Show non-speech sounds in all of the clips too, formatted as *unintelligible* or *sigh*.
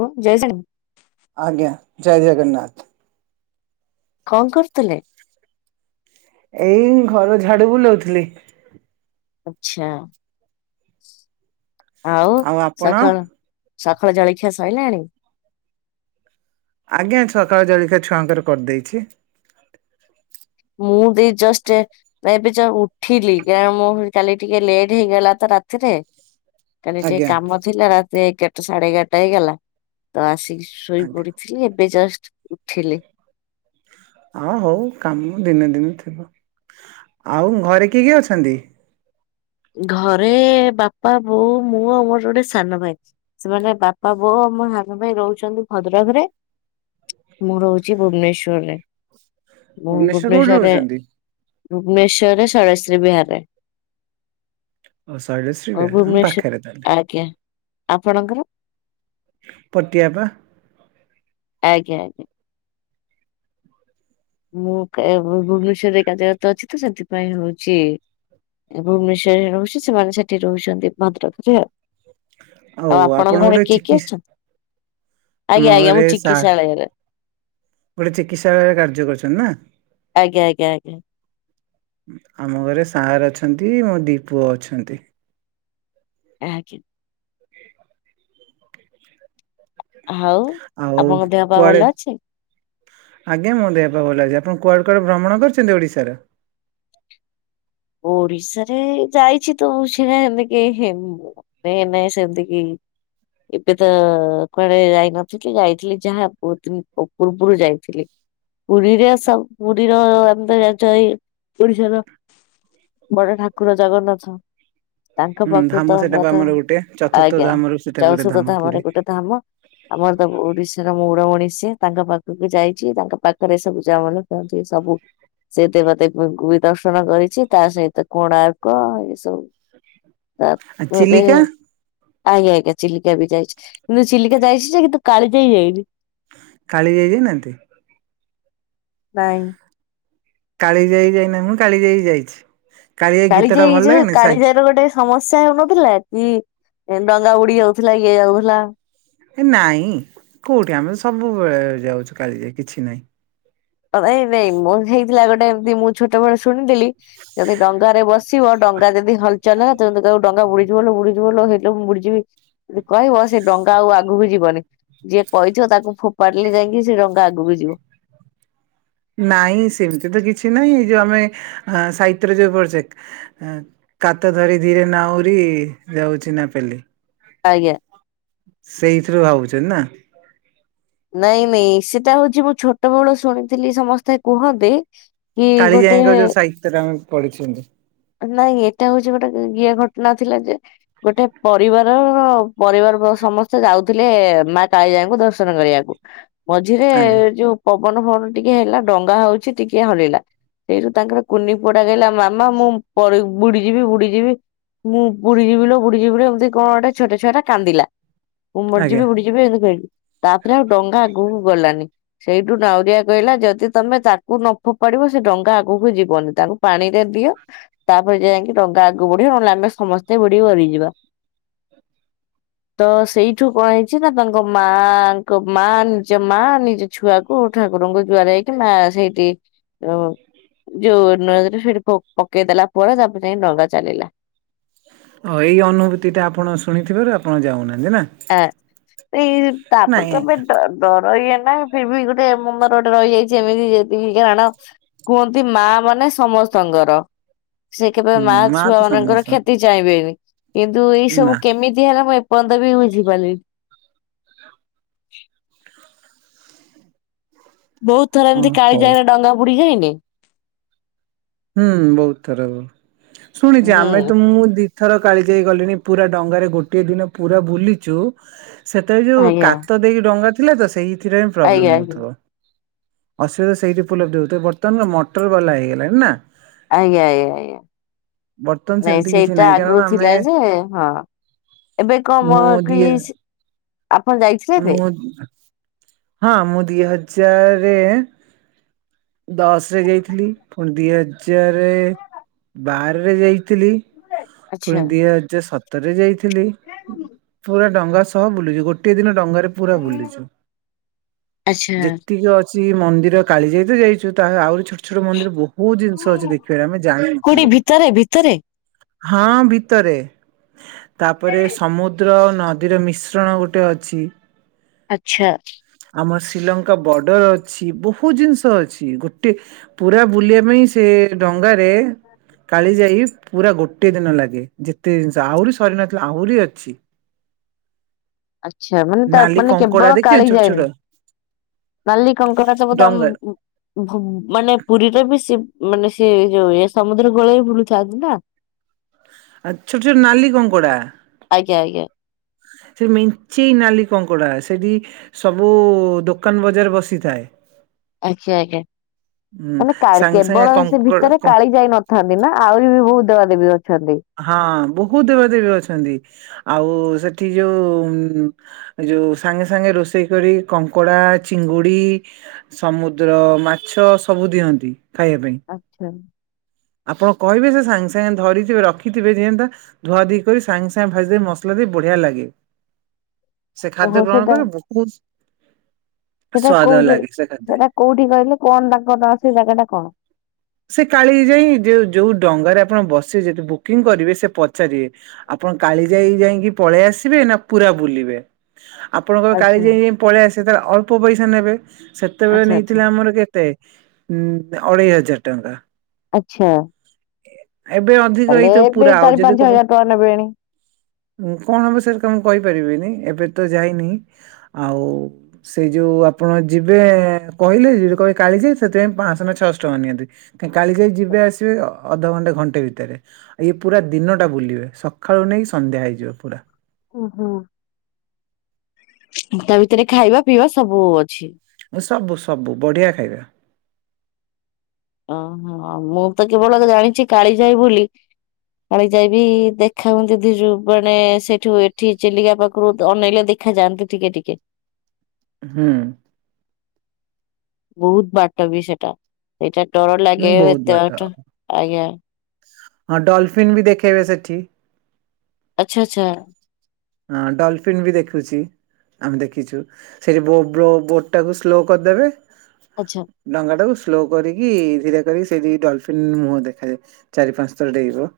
ଓ, ଜୟ ଜଗନ୍ ଆଜ୍ଞା, ଜୟ ଜଗନ୍ନାଥ। କଣ କରୁଥିଲେ? ଏଇ ଘର ଝାଡୁ ବୁଲଉଥିଲି। ଆଚ୍ଛା, ଆଉ ସଖାଳ ସଖାଳ ଜଳଖିଆ ସଇଲାଣି? ଆଜ୍ଞା ସକାଳ ଜଳିଖିଆ ଛୁଆଙ୍କର କରିଦେଇଛି। ମୁଁ ବି ଜଷ୍ଟ ଏ ତ ଏବେ ଯୋ ଉଠିଲି, କାରଣ ମୁଁ *unintelligible* କାଲି ଟିକେ ଲେଟ୍ ହେଇଗଲା ତ ରାତିରେ କାଲି ଟିକେ ଆଜ୍ଞା। କାମ ଥିଲା ରାତି ଏଗାରଟା ସାଢେ ଏଗାରଟା ହେଇଗଲା। ତ ଆସିକି ଶୋଇ ଆଜ୍ଞା ପଡିଥିଲି ଏବେ ଜଷ୍ଟ ଉଠିଲି। ଆଁ ହଉ କାମ ଦିନେ ଦିନେ ଥିବ। ଆଉ ଘରେ କିଏ କିଏ ଅଛନ୍ତି? ଘରେ ବାପା ବୋଉ ମୁଁ ଆଉ ମୋର ଗୋଟେ ସାନ ଭାଇ। ସେମାନେ ବାପା ବୋଉ ଆଉ ମୋ ସାନ ଭାଇ ରହୁଛନ୍ତି ଭଦ୍ରକରେ ମୁଁ ରହୁଛି ଭୁବନେଶ୍ୱର ରେ। ମୁଁ ଭୁବନେଶ୍ୱର କୋଉଠି ଭୁବନେଶ୍ୱରରେ ରହୁଛନ୍ତି ଭୁବନେଶ୍ୱର ରେ ଷରଶ୍ରୀ ବିହାରରେ। ଓ, ଷଇଳଶି ଓ ଭୁବନେଶ୍ଵର ଆଜ୍ଞା, ଆପଣଙ୍କର? ପଟିଆ ପା। ଆଜ୍ଞା ଆଜ୍ଞା। ମୁଁ କେ ଭୁବନେଶ୍ଵର ରେ ଏକା ଯେହେତୁ ଅଛି ତ ସେଥିପାଇଁ ହଉଛି। ଏ ଭୁବନେଶ୍ୱର ରେ ରହୁଛି ସେମାନେ ସେଠି ରହୁଛନ୍ତି ଭଦ୍ରକରେ ଆଉ। ଆଉ ଆପଣ ଆପଣଙ୍କ ଘରେ ଗୋଟେ କିଏ ଚିକି କିଏ ଅଛନ୍ତି? ଆମ ଆଜ୍ଞା ଆଜ୍ଞା ଘରେ ମୁଁ ସା ଚିକିତ୍ସାଳୟରେ। ଗୋଟେ ଚିକିତ୍ସାଳୟରେ କାର୍ଯ୍ୟ କରୁଛନ୍ତି ନା। ଆଜ୍ଞା ଆଜ୍ଞା ଆଜ୍ଞା। ଆମ ଘରେ ସାର୍ ଅଛନ୍ତି ମୋ ଦିଇ ପୁଅ ଅଛନ୍ତି। ଆଜ୍ଞା। ହାଉ ଆଉ ଆପଣଙ୍କ ଦେହ ପା କୁଆଡେ ଭଲ ଅଛି? ଆଜ୍ଞା ମୋ ଦେହ ପା ଭଲ ଅଛି ଆପଣ କୁଆଡ଼େ କୁଆଡେ ଭ୍ରମଣ କରିଛନ୍ତି ଓଡ଼ିଶାର। ଓଡିଶାରେ ଯାଇଛି ତ ବହୁତ ଯାଗା ସେମତି କାଇଁ ହେ ମୁଁ। ଏ ନାଇଁ ସେମତି କି। ଏବେ ତ କୁଆଡେ ଯାଇ ନଥିଲି ଯାଇଥିଲି ଯାହା ବହୁତ ଦିନ ପୁ ପୂର୍ବରୁ ଯାଇଥିଲି। ପୁରୀରେ ସବ ପୁରୀର ଆମେ ତ ଜାଣିଛ ଏଇ ଓଡିଶାର। ବଡ ଠାକୁର ଜଗନ୍ନାଥ। ତାଙ୍କ ହୁଁ ପାଖରୁ ଧାମ ତ ସେଇଟା ବା କଥା ଆମର ଗୋଟେ ଚତୁର୍ଥ ଆଜ୍ଞା ଧାମରୁ ସେଇଟା ଗୋଟେ ଧାମ ଚଉଷତ ପୁରୀ ଧାମରେ ଗୋଟେ ଧାମ। ଆମର ତ ଓଡିଶାର ମଉଡ ମଣି ଷିଏ ତାଙ୍କ ପାଖକୁ ଯାଇଛି ତାଙ୍କ ପାଖରେ ସବୁ ଜା ମା କୁହନ୍ତି କି ସବୁ ସେ ଦେବ ଦେେବୀଙ୍କୁ ବି ଦର୍ଶନ କରିଛି। ତା ସହିତ କୋଣାର୍କ ଏ ସବୁ ଆଉ ତାପରେ। ଚିଲିକା ଆଜ୍ଞା ଆଜ୍ଞା ଚିଲିକା ବି ଯାଇଛି କିନ୍ତୁ ଚିଲିକା ଯାଇଛି ଯେ କିନ୍ତୁ କାଳି ଜାଇ ଯାଇନି। କାଳିଯାଇ ଯାଇ ନାହାନ୍ତି? ନାଇଁ। କାଳିଜାଇ ଯାଇନାହାନ୍ତି ମୁଁ କାଳିଜାଇ ଯାଇଛି। ଗୀତ ଟା କାଳିଜାଇ ଭଲ ଯୋଉ ଲାଗେନି ସାଇ କାଳିଜାଇ ର ଗୋଟେ ଷ ସମସ୍ୟା ହେଉନଥିଲା କି ଡଙ୍ଗା ଉଡ଼ି ଯାଉଥିଲା ଇଏ ଯାଉଥିଲା। ହେ ନାଇଁ କୋଉଠି ଆମେ ତ ସବୁବେଳେ ଯାଉଛୁ କାଳିଜାଇ କିଛି ନାହିଁ। ଏ ନାଇଁ ମୋ ହେଇଥିଲା ଗୋଟେ ଏମିତି ମୁଁ ଛୋଟ ବେଳେ ଶୁଣିଥିଲି। ଯଦି ଡଙ୍ଗାରେ ବସିବ ଡଙ୍ଗା ଯଦି ହଲଚଲ ହବ ତୁମେ ଯଦି କହିବ ଡଙ୍ଗା ବୁଡି ଯିବଲୋ ବୁଡ଼ି ଯିବଲୋ ହେଇଲୋ ମୁଁ ବୁଡ଼ିଯିବି ଯଦି କହିବ ସେ ଡଙ୍ଗା ଆଉ ଆଗକୁ ଯିବନି। ଯିଏ କହିଥିବ ତାକୁ ଫୋପାଡ଼ିଲେ ଯାଇକି ସେ ଡଙ୍ଗା ଆଗକୁ ଯିବ। ନାଇଁ ସେମିତି ତ କିଛି ନହିଁ ଏଇ ଯୋଉ ଆମେ ଆଁ ସାହିତ୍ୟ ରେ ଯୋଉ ପଢ଼ିଚେ। ଆଁ କାତ ଧରି ଧୀରେ ନାଉରି ଯାଉଛି ନା ପେଲି। ଆଜ୍ଞା। ସେଇଥିରୁ ଭାବୁଛନ୍ତି ନା। ନାଇଁ, ନାଇଁ ସେଟା ହଉଛି ମୁଁ ଛୋଟ ବେଳୁ ଶୁଣିଥିଲି ସମସ୍ତେ କୁହନ୍ତି। କି ଗୋଟେ। ସେଇଟା ଆମେ ପଢ଼ିଛନ୍ତି। ନାଇଁ ଏଟା ହଉଛି ଗୋଟେ ଇଏ ଘଟଣା ଥିଲା ଯେ। ଗୋଟେ ପରିବାର ପରିବାର ବ ସମସ୍ତେ ଯାଉ ଥିଲେ ମା କାଳିଜାଇ ଙ୍କୁ ଦର୍ଶନ କରିବାକୁ। ହଁ। ମଝିରେ ଯୋଉ ପବନ ଫବନ ଟିକେ ହେଲା ଡଙ୍ଗା ହଉଛି ଟିକେ ହଲିଲା। ସେଇଠୁ ତାଙ୍କର କୁନି ପୁଅଟା କହିଲା ମାମା ମୁଁ ପଡ଼ି ବୁଡ଼ିଯିବି ବୁଡ଼ିଯିବି। ମୁଁ ବୁଡ଼ିଯିବ ଲୋ ବୁଡ଼ିଯିବି ଲୋ ଏମତି କଁ ଗୋଟା ଛୋଟ ଛୁଆ ଟା କାନ୍ଦିଲା। ମୁଁ ଆଜ୍ଞା। ମରିଯିବି ବୁଡ଼ିଯିବି ଏମତି କହିକି ତାପରେ ଆଉ ଡଙ୍ଗା ଆଗକୁ ଗଲାନି। ସେଇଠୁ ନାଉରିଆ କହିଲା ଯଦି ତମେ ତାକୁ ନ ଫୋପାଡ଼ିବ ସେ ଡଙ୍ଗା ଆଗକୁ ଯିବନି ତାଙ୍କୁ ପାଣିରେ ଦିଅ। ତାପରେ ଯାଇକି ଡଙ୍ଗା ଆଗକୁ ବଢ଼ିବ ନହେଲେ ଆମେ ସମସ୍ତେ ବୁଡ଼ି କି ମରିଯିବା। *inaudible* ତ ସେଇଠୁ କଁ ହେଇଛି ନା ତାଙ୍କ ମା ଙ୍କ ମା ନିଜ ମା ନିଜ। ଛୁଆକୁ ଠାକୁରଙ୍କୁ ଜୁଆର ହେଇକି ମା ସେଇଠି ଯୋଉ ନଇଁରେ ସେଠି ପକେଇ ଦେଲା ପରେ ତାପରେ ଯାଇ ଡଙ୍ଗା ଚାଲିଲା। ଓଃ ଏଇ ଅନୁଭୂତିଟା ଆପଣ ଶୁଣିଥିବାରୁ ଆପଣ ଯାଉନାହାନ୍ତି ନା? ଆଁ ସେଇ ତାପରେ ନାଇଁ ତମେ ଡର ଇଏ ନା ଫିରବି ଗୋଟେ ମନରେ ଗୋଟେ ରହିଯାଇଛି ଏମିତି ଯେତିକି କାରଣ କୁହନ୍ତି ମାଁ ମାନେ ସମସ୍ତଙ୍କର। ସେ କେବେ ହୁଁ ମା ମାଁ-ଛୁଆ ତ ମାନଙ୍କର ସମସ୍ତ କ୍ଷତି ଚାହିଁବେନି କିନ୍ତୁ ଏଇ ନା ସବୁ କେମିତି ହେଲା ମୁଁ ଏପର୍ଯ୍ୟନ୍ତ ବି ବୁଝି ପାରିଲିନି। ବହୁତ ଥର ଓ ଏମତି ହଉ କାଳିଜାଇ ରେ ଡଙ୍ଗାୁ ବୁଡ଼ି ଯାଇନି? ହୁଁ, ବହୁତ ଥର। ଶୁଣିଛି ହୁଁ ଆମେ ତ ମୁଁ ଦି ଥର କାଳିଜାଇ ଗଲିଣି ପୁରା ଡଙ୍ଗାରେ ଗୋଟିଏ ଦିନ ପୁରା ବୁଲିଛୁ ସେତବେଳେ ଯୋଉ ଆଜ୍ଞା କାତ ଦେଇକି ଡଙ୍ଗା ଥିଲା ତ, ସେଇଥିରେ ହିଁ ଆଜ୍ଞା ପ୍ରୋବ୍ଲେମ ଆଜ୍ଞା। ହଉଥିବ। ଅସୁବିଧା ସେଇଠ ଉପଲବ୍ଧ ହେଉଥିବ। ବର୍ତ୍ତମାନ ତ ମଟର ବାଲା ହେଇଗଲାଣି ନା। ଆଜ୍ଞା, ଆଜ୍ଞା, ବର୍ତ୍ତମାନ ଆଜ୍ଞା ନାଇଁ ସେମିତି କିଛି ସେଇଟା ନାହିଁ କାରଣ ଆଗରୁ ଆମେ ଥିଲା ଯେ ହଁ ଏବେ କମ ମୁଁ ଦି କି ସିଏ ଆପଣ ଯାଇଛ ମୁଁ, ହଁ ମୁଁ ଦି ହଜାର ଦଶ ରେ ଯାଇଥିଲି ପୁଣି ଦୁଇ ହଜାର ବାରରେ ଯାଇଥିଲି। *inaudible* ପୁଣି ଦି ହଜାର ସତରରେ ଯାଇଥିଲି। ପୁରା ଡଙ୍ଗା ସହ ବୁଲିଛୁ। ଗୋଟଏ ଦିନ ଡଙ୍ଗାରେ ପୁରା ବୁଲିଛୁ। ଆଚ୍ଛା। ଯେତିକି ଅ ମନ୍ଦିର କାଳିଜାଇ ତ ଯାଇଛୁ। ଆହୁରି ଛୋଟ ଛୋଟ ମନ୍ଦିର ବହୁତ ଜିନିଷ ଅଛି ଦେଖିବାରେ ଆମେ କୋଉଠି ଜାଣିନଥିଲୁ। ଭିତରେ ଭିତରେ? ହଁ ଭିତରେ। ତାପରେ ସମୁଦ୍ର ନଦୀର ମିଶ୍ରଣ ଗୋଟେ ଅଛି। ଆଚ୍ଛା। ଆମ ଶ୍ରୀଲଙ୍କା ବର୍ଡର ଅଛି। ବହୁତ ଜିନିଷ ଅଛି ଗୋଟେ ପୁରା ବୁଲିବା ପାଇଁ ସେ ଡଙ୍ଗାରେ କାଳି ଯାଇ ପୁରା ଗୋଟେ ଗୋଟେ ଦିନ ଲାଗେ। ଯେତେ ଜିନିଷ ଆହୁରି ସରି ନଥିଲା ଆହୁରି ଅଛି। ଆଚ୍ଛା ମାନେ ତା ନାଲି ମାନେ କଙ୍କଡା କେବଳ ଦେଖିଛନ୍ତି ଛୋଟ କାଳିଜାଈ ଛୋଟ ନାଲି କଙ୍କଡ଼ା ସବୁ ତ ଡଙ୍ଗା ମୁଁ ମାନେ ପୁରୀରେ ବି ସେ ମାନେ ସିଏ ଯୋଉ ଇଏ ମାନେ ସମୁଦ୍ରକୂଳରେ ବି ବୁଲୁଥାନ୍ତି ନା। ଆଚ୍ଛା ଯୋଉ ନାଲି କଙ୍କଡ଼ା। ଆଜ୍ଞା ଆଜ୍ଞା। ସେଠି ମେଞ୍ଚେଇ ନାଲି କଙ୍କଡ଼ା। ସେଠି ସବୁ ଦୋକାନ ବଜାର ବସିଥାଏ। ଆଜ୍ଞା ଆଜ୍ଞା। ହୁଁ ମାନେ ସାଙ୍ଗେ ସାଙ୍ଗେ କେବଳ ସେ କଙ୍କଡ ଭିତରେ କ କାଳିଜାଈ ନଥାନ୍ତି ନା ଆହୁରି ବି ବହୁତ ଦେବା ଦେେବୀ ଅଛନ୍ତି? ହଁ ବହୁତ ଦେବା ଦେେବୀ ଅଛନ୍ତି। ଆଉ ସେଠି ଯୋଉ ଯୋଉ ସାଙ୍ଗେ ସାଙ୍ଗେ ରୋଷେଇ କରି କି କଙ୍କଡ଼ା, ଚିଙ୍ଗୁଡ଼ି ସମୁଦ୍ର ମାଛ ସବୁ ଦିଅନ୍ତି ଖାଇବା ପାଇଁ। ଆଚ୍ଛା। ଆପଣ କହିବେ ସେ ସାଙ୍ଗେ ସାଙ୍ଗେ ଧରିଥିବେ ରଖିଥିବେ ଜୀଅନ୍ତା ଧୁଆ ଧୁଇ କରି ସାଙ୍ଗେ ସାଙ୍ଗେ ଭାଜି ଦେବେ ମସଲା ଦେଇ ବଢ଼ିଆ ଲାଗେ। ସେ ଖାଦ୍ୟ ଓହୋ ଗ୍ରହଣ ସେଇଟା କରିବ ବହୁତ ସେଇଟା ସ୍ଵାଦ କୋଉ ଲାଗେ ସେ ଖାଦ୍ୟ। ସେଟା କୋଉଠି କହିଲେ କଣ ତାଙ୍କ ନାଁ ସେ ଜାଗା ଟା କଣ? ସେ କାଳିଜାଈ ଯଉ ଯୋଉ ଡଙ୍ଗାରେ ଆପଣ ବସିବେ ଯଦି ବୁକିଂ କରିବେ ସେ ପଚାରିବେ। ଆପଣ କାଳିଜାଈ ଯାଇକି ପଳେଇ ଆସିବେ ନା ପୁରା ବୁଲିବେ? ଆପଣଙ୍କର ଆଚ୍ଛା କାଳିଜାଈ ଯାଇକି ପଳେଇ ଆସିବେ ତାହାଲେ ଅଳ୍ପ ପଇସା ନେବେ। ସେତେବେଳେ ଆଚ୍ଛା ଆଚ୍ଛା। ନେଇଥିଲେ ଆମର କେ ତେ ଅଢ଼େଇ ହଜାର ଟଙ୍କା। ଆଛା। ଏବେ ଅଧିକ ଏଇତ ଏବେ ପୁରା ଆଉ ଚାରି ଯଦି ପାଞ୍ଚ କବ ହଜାର ଟଙ୍କା ନେବେଣି। ଉଁ କଣ ହବ ସେର କ ମୁଁ କହିପାରିବିନି ଏବେ ତ ଯାଇନି ଆଉ ସେଇ ଯୋଉ ଆପଣ ଯିବେ କହିଲେ ଯି କହିବେ କାଳିଯାଇ ସେଥିପାଇଁ ପାଂ ଶହ ନା ଛଶ୍ ଟଙ୍କା ନିଅନ୍ତି। କଁ କାଳିଜାଇ ଯିବେ ଆସିବେ ଅଧଘଣ୍ଟେ ଘଣ୍ଟେ ଭିତରେ। ଆ ଇଏ ପୁରା ଦିନଟା ବୁଲିବେ ସକାଳୁ ନେଇକି ସନ୍ଧ୍ୟା ହେଇଯିବ ପୁରା। ଓହୋ ତା ଭିତରେ ଖାଇବା ପିଇବା ସବୁ ଅଛି। ସବୁ ସବୁ ବଢିଆ ଖାଇବା। ଓହୋ ମୁଁ ତ କେବଳ ଜାଣିଛି କାଳି ଯାଇ ବୋଲି କାଳି ଯାଇବି ଦେଖା ହୁନ୍ତି ଦୁ ଯୋଉ ମାନେ ସେଠୁ ଏଠି ଚିଲିକା ପାଖରୁ ତ ଅନେଇଲେ ଦେଖ ଦେଖାଯାନ୍ତି ଟିକେ ଟିକେ। ହୁଁ। ବହୁତ ବାଟ ବି ସେଟା ସେଇଟା ଡର ହୁଁ ଲାଗେ ବହୁତ ଏତେ ବାଟ ଆଜ୍ଞା। ହଁ ଡଲଫିନ୍ ବି ଦେଖେଇବେ ସେଠି। ଆଚ୍ଛା ଆଚ୍ଛା। ହଁ ଡଲଫିନ୍ ବି ଦେଖୁଛି। ଆମେ ଦେଖିଛୁ ସେଠି ବୋ ବ୍ରୋ ବୋଟ ଟାକୁ ସ୍ଲୋ କରିଦେବେ ଆଚ୍ଛା। ଡଙ୍ଗା ଟାକୁ ସ୍ଲୋ କରିକି ଧୀରେ କରିକି ସେଠି ଡଲଫିନ୍ ମୁହଁ ଦେଖାଯାଏ। ଚାରି ପାଂସ ଥର ଡେଇବ।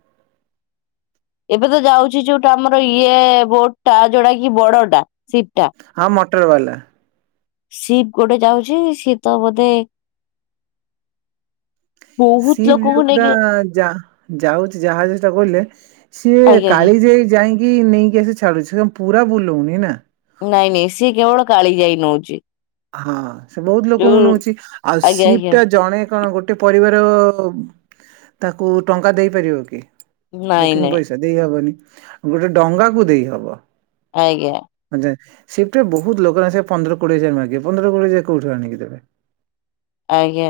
ଏବେ ତ ଯାଉଛି ଯୋଉଟା ଆମର ଇଏ ବୋଟ ଟା ଯୋଉଟା କି ବଡଟା ସିପ୍ ଟା। ହଁ ମଟର ବାଲା। ସିପ୍ ଗୋଟେ ଯାଉଛି ସି ତ ବୋଧେ ବହୁତ ସିପ୍ ଲୋକଙ୍କୁ ଯୋଉଟା ନେଇକି ଯା ଯାଉଛି ଜାହାଜ ସେଟା ବୋଇଲେ ସିଏ ଆଜ୍ଞା ଆଜ୍ଞା। କାଳି ଯାଇ ଯାଇକି ନେଇକି ଆସି ଛାଡୁଛି ତ ପୁରା ବୁଲଉନି ନା। ନାଇଁ ନାଇଁ ସିଏ କେବଳ କାଳି ଯାଇ ନଉଛି। ହଁ ସେ ବହୁତ ଲୋକଙ୍କୁ ଯୋଉ ନୋଉଛି ଆଉ ଆଜ୍ଞା ସିପ୍ ଆଜ୍ଞା। ଟା ଜଣେ କଣ ଗୋଟେ ଟେ ପରିବାର ତାକୁ ଟକା ଦେଇପାରିବ କି ନାଇଁ ବୁକିଂ ନାଇଁ ପଇସା। ଦେଇ ହବନି ଗୋଟେ ଡଙ୍ଗା କୁ ଦେଇହବ। ଆଜ୍ଞା। ହଁ ଯେ ସିଫ୍ଟ ରେ ବହୁତ ଲୋକ ନାସେ ପନ୍ଦର କୋଡିଏଜାର ମାଗିବେ ପନ୍ଦର କୋଡିଏ ହଜାର କୋଉଠୁ ଆଣିକି ଦେବେ। ଆଜ୍ଞା।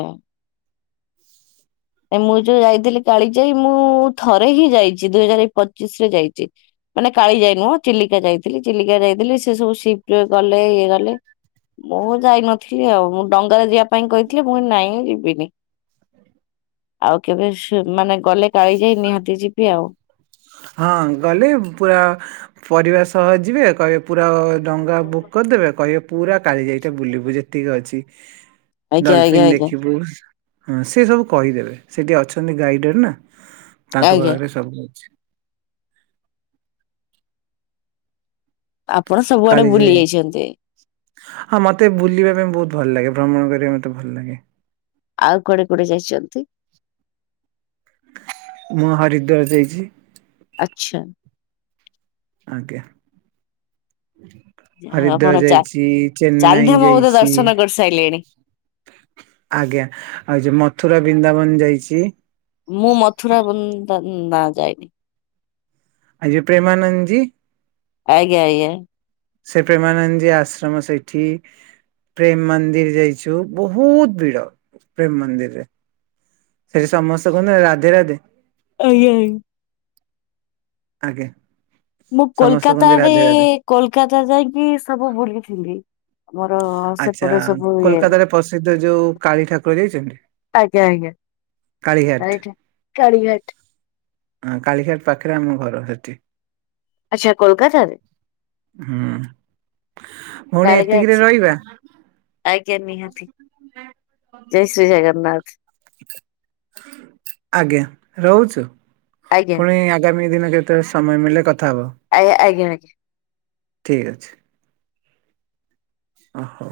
ଏ ମୁଁ ଯୋଉ ଯାଇଥିଲି କାଳି ଯାଇ ମୁଁ ଥରେ ହିଁ ଯାଇଛି ଦୁଇ ହଜାର ପଚିଶ ରେ ଯାଇଛି। ମାନେ କାଳି ଯାଇ ନୁହଁ ଚିଲିକା ଯାଇଥିଲି ଚିଲିକା ଯାଇଥିଲି ସେ ସବୁ ସିପଟ୍ ଗଲେ ଇଏ ଗଲେ ମୁଁ ଯାଇନଥିଲି ଆଉ ମୁଁ ଡଙ୍ଗାରେ ଯିବା ପାଇଁ କହିଥିଲି ମୁ କଲି ନାଇଁ ମୁଁ ଯିବିନି। ଆଉ କେବେ ସି ମାନେ ଗଲେ କାଳି ଯାଇ ନିହାତି ଯିବି ଆଉ। ହଁ ଗଲେ ପୁରା ପରିବା ସହ ଯିବେ କହି ପୁରା ଡଙ୍ଗା ବୁକ୍ କରିଦେବେ କହିବେ ପୁରା କାଳିଜାଇ ଟା ବୁଲିବୁ ଯେତିକି ଅଛି। ଆଜ୍ଞା ଆଜ୍ଞା ଡଲଫିନ ଆଜ୍ଞା ଦେଖିବୁ। ହଁ ସେ ସବୁ କହିଦେବେ ସେଠି ଅଛନ୍ତି ଗାଇଡେଡ ନା ତାଙ୍କ ଆଜ୍ଞା ପାଖରେ ସବୁ ଅଛି। ଆପଣ ସବୁଆଡେ ବୁଲି କାଳିଜାଇ ଯାଇଛନ୍ତି। ହଁ ମତେ ବୁଲିବା ପାଇଁ ବହୁତ ଭଲ ଲାଗେ ଭ୍ରମଣ କରିବାକୁ ମତେ ଭଲ ଲାଗେ। ଆଉ କୁଡେ କୁଡେ ଯାଇଛନ୍ତି? ମୁଁ ହରିଦ୍ୱାର ଯାଇଛି। ଆଛା। ଆଜ୍ଞା। ଆପଣ ହରିଦ୍ୱାର ଚା ଯାଇଛି ଚେନ୍ନାଇ ଚାରିଧାମ ବୋଧେ ଯାଇଛି। ଦର୍ଶନ କରିସାରିଲେଣି ଆଜ୍ଞା ଆଉ ଯେଉ ମଥୁରା ବ୍ରିନ୍ଦାବନ ଯାଇଛି। ମୁଁ ମଥୁରା ବ୍ରୁନ୍ଦା ବା ଯାଇନି। ଆଉ ଯେ ପ୍ରେମାନନ୍ଦ ଜି। ଆଜ୍ଞା ଆଜ୍ଞା। ସେ ପ୍ରେମାନନ୍ଦୀ ଥୀ ଆଶ୍ରମ ସେଇଠି। ପ୍ରେମ ମନ୍ଦିର ଯାଇଛୁ ବହୁତ ଭିଡ ପ୍ରେମ ମନ୍ଦିରରେ। ସେଠି ସମସ୍ତେ କୁହନ୍ତି ରାଧେ ରାଧେ। ଆଜ୍ଞା ଆଜ୍ଞା। ଆଜ୍ଞା। ମୁଁ ସମସ୍ତେ କୁହନ୍ତି କୋଲକାତାରେ ରାଧେ ରାଧେ କୋଲକାତା ଯାଇକି ସବୁ ବୁଲିଥିଲି। ଆମର ଆଚ୍ଛା ସେପଟେ ସବୁ ଇଏ କୋଲକାତାରେ ପ୍ରସିଦ୍ଧ ଯୋଉ କାଳୀ ଠାକୁର ଯାଇଛନ୍ତି? ଆଜ୍ଞା ଆଜ୍ଞା। କାଳିଘାଟ। ରାଇଟ। କାଳିଘାଟ। ହଁ କାଳିଘାଟ ପାଖରେ ଆମ ଘର ସେଠି। ଆଚ୍ଛା କୋଲକାତାରେ। ହୁଁ। ଭଉଣୀ ଏତିକିରେ କାଳିଘାଟ ରହିବା ଆଜ୍ଞା ନିହାତି। ଜୟ ଶ୍ରୀ ଜଗନ୍ନାଥ। ଆଜ୍ଞା ରହୁଛୁ ଆଜ୍ଞା ପୁଣି ଆଗାମୀ ଦିନରେ ସମୟ ମିଳିଲେ କଥା ହେବ। ଆଜ୍ଞା ଆଜ୍ଞା *inaudible* ଠିକ୍ ଅଛି। ଓହୋ।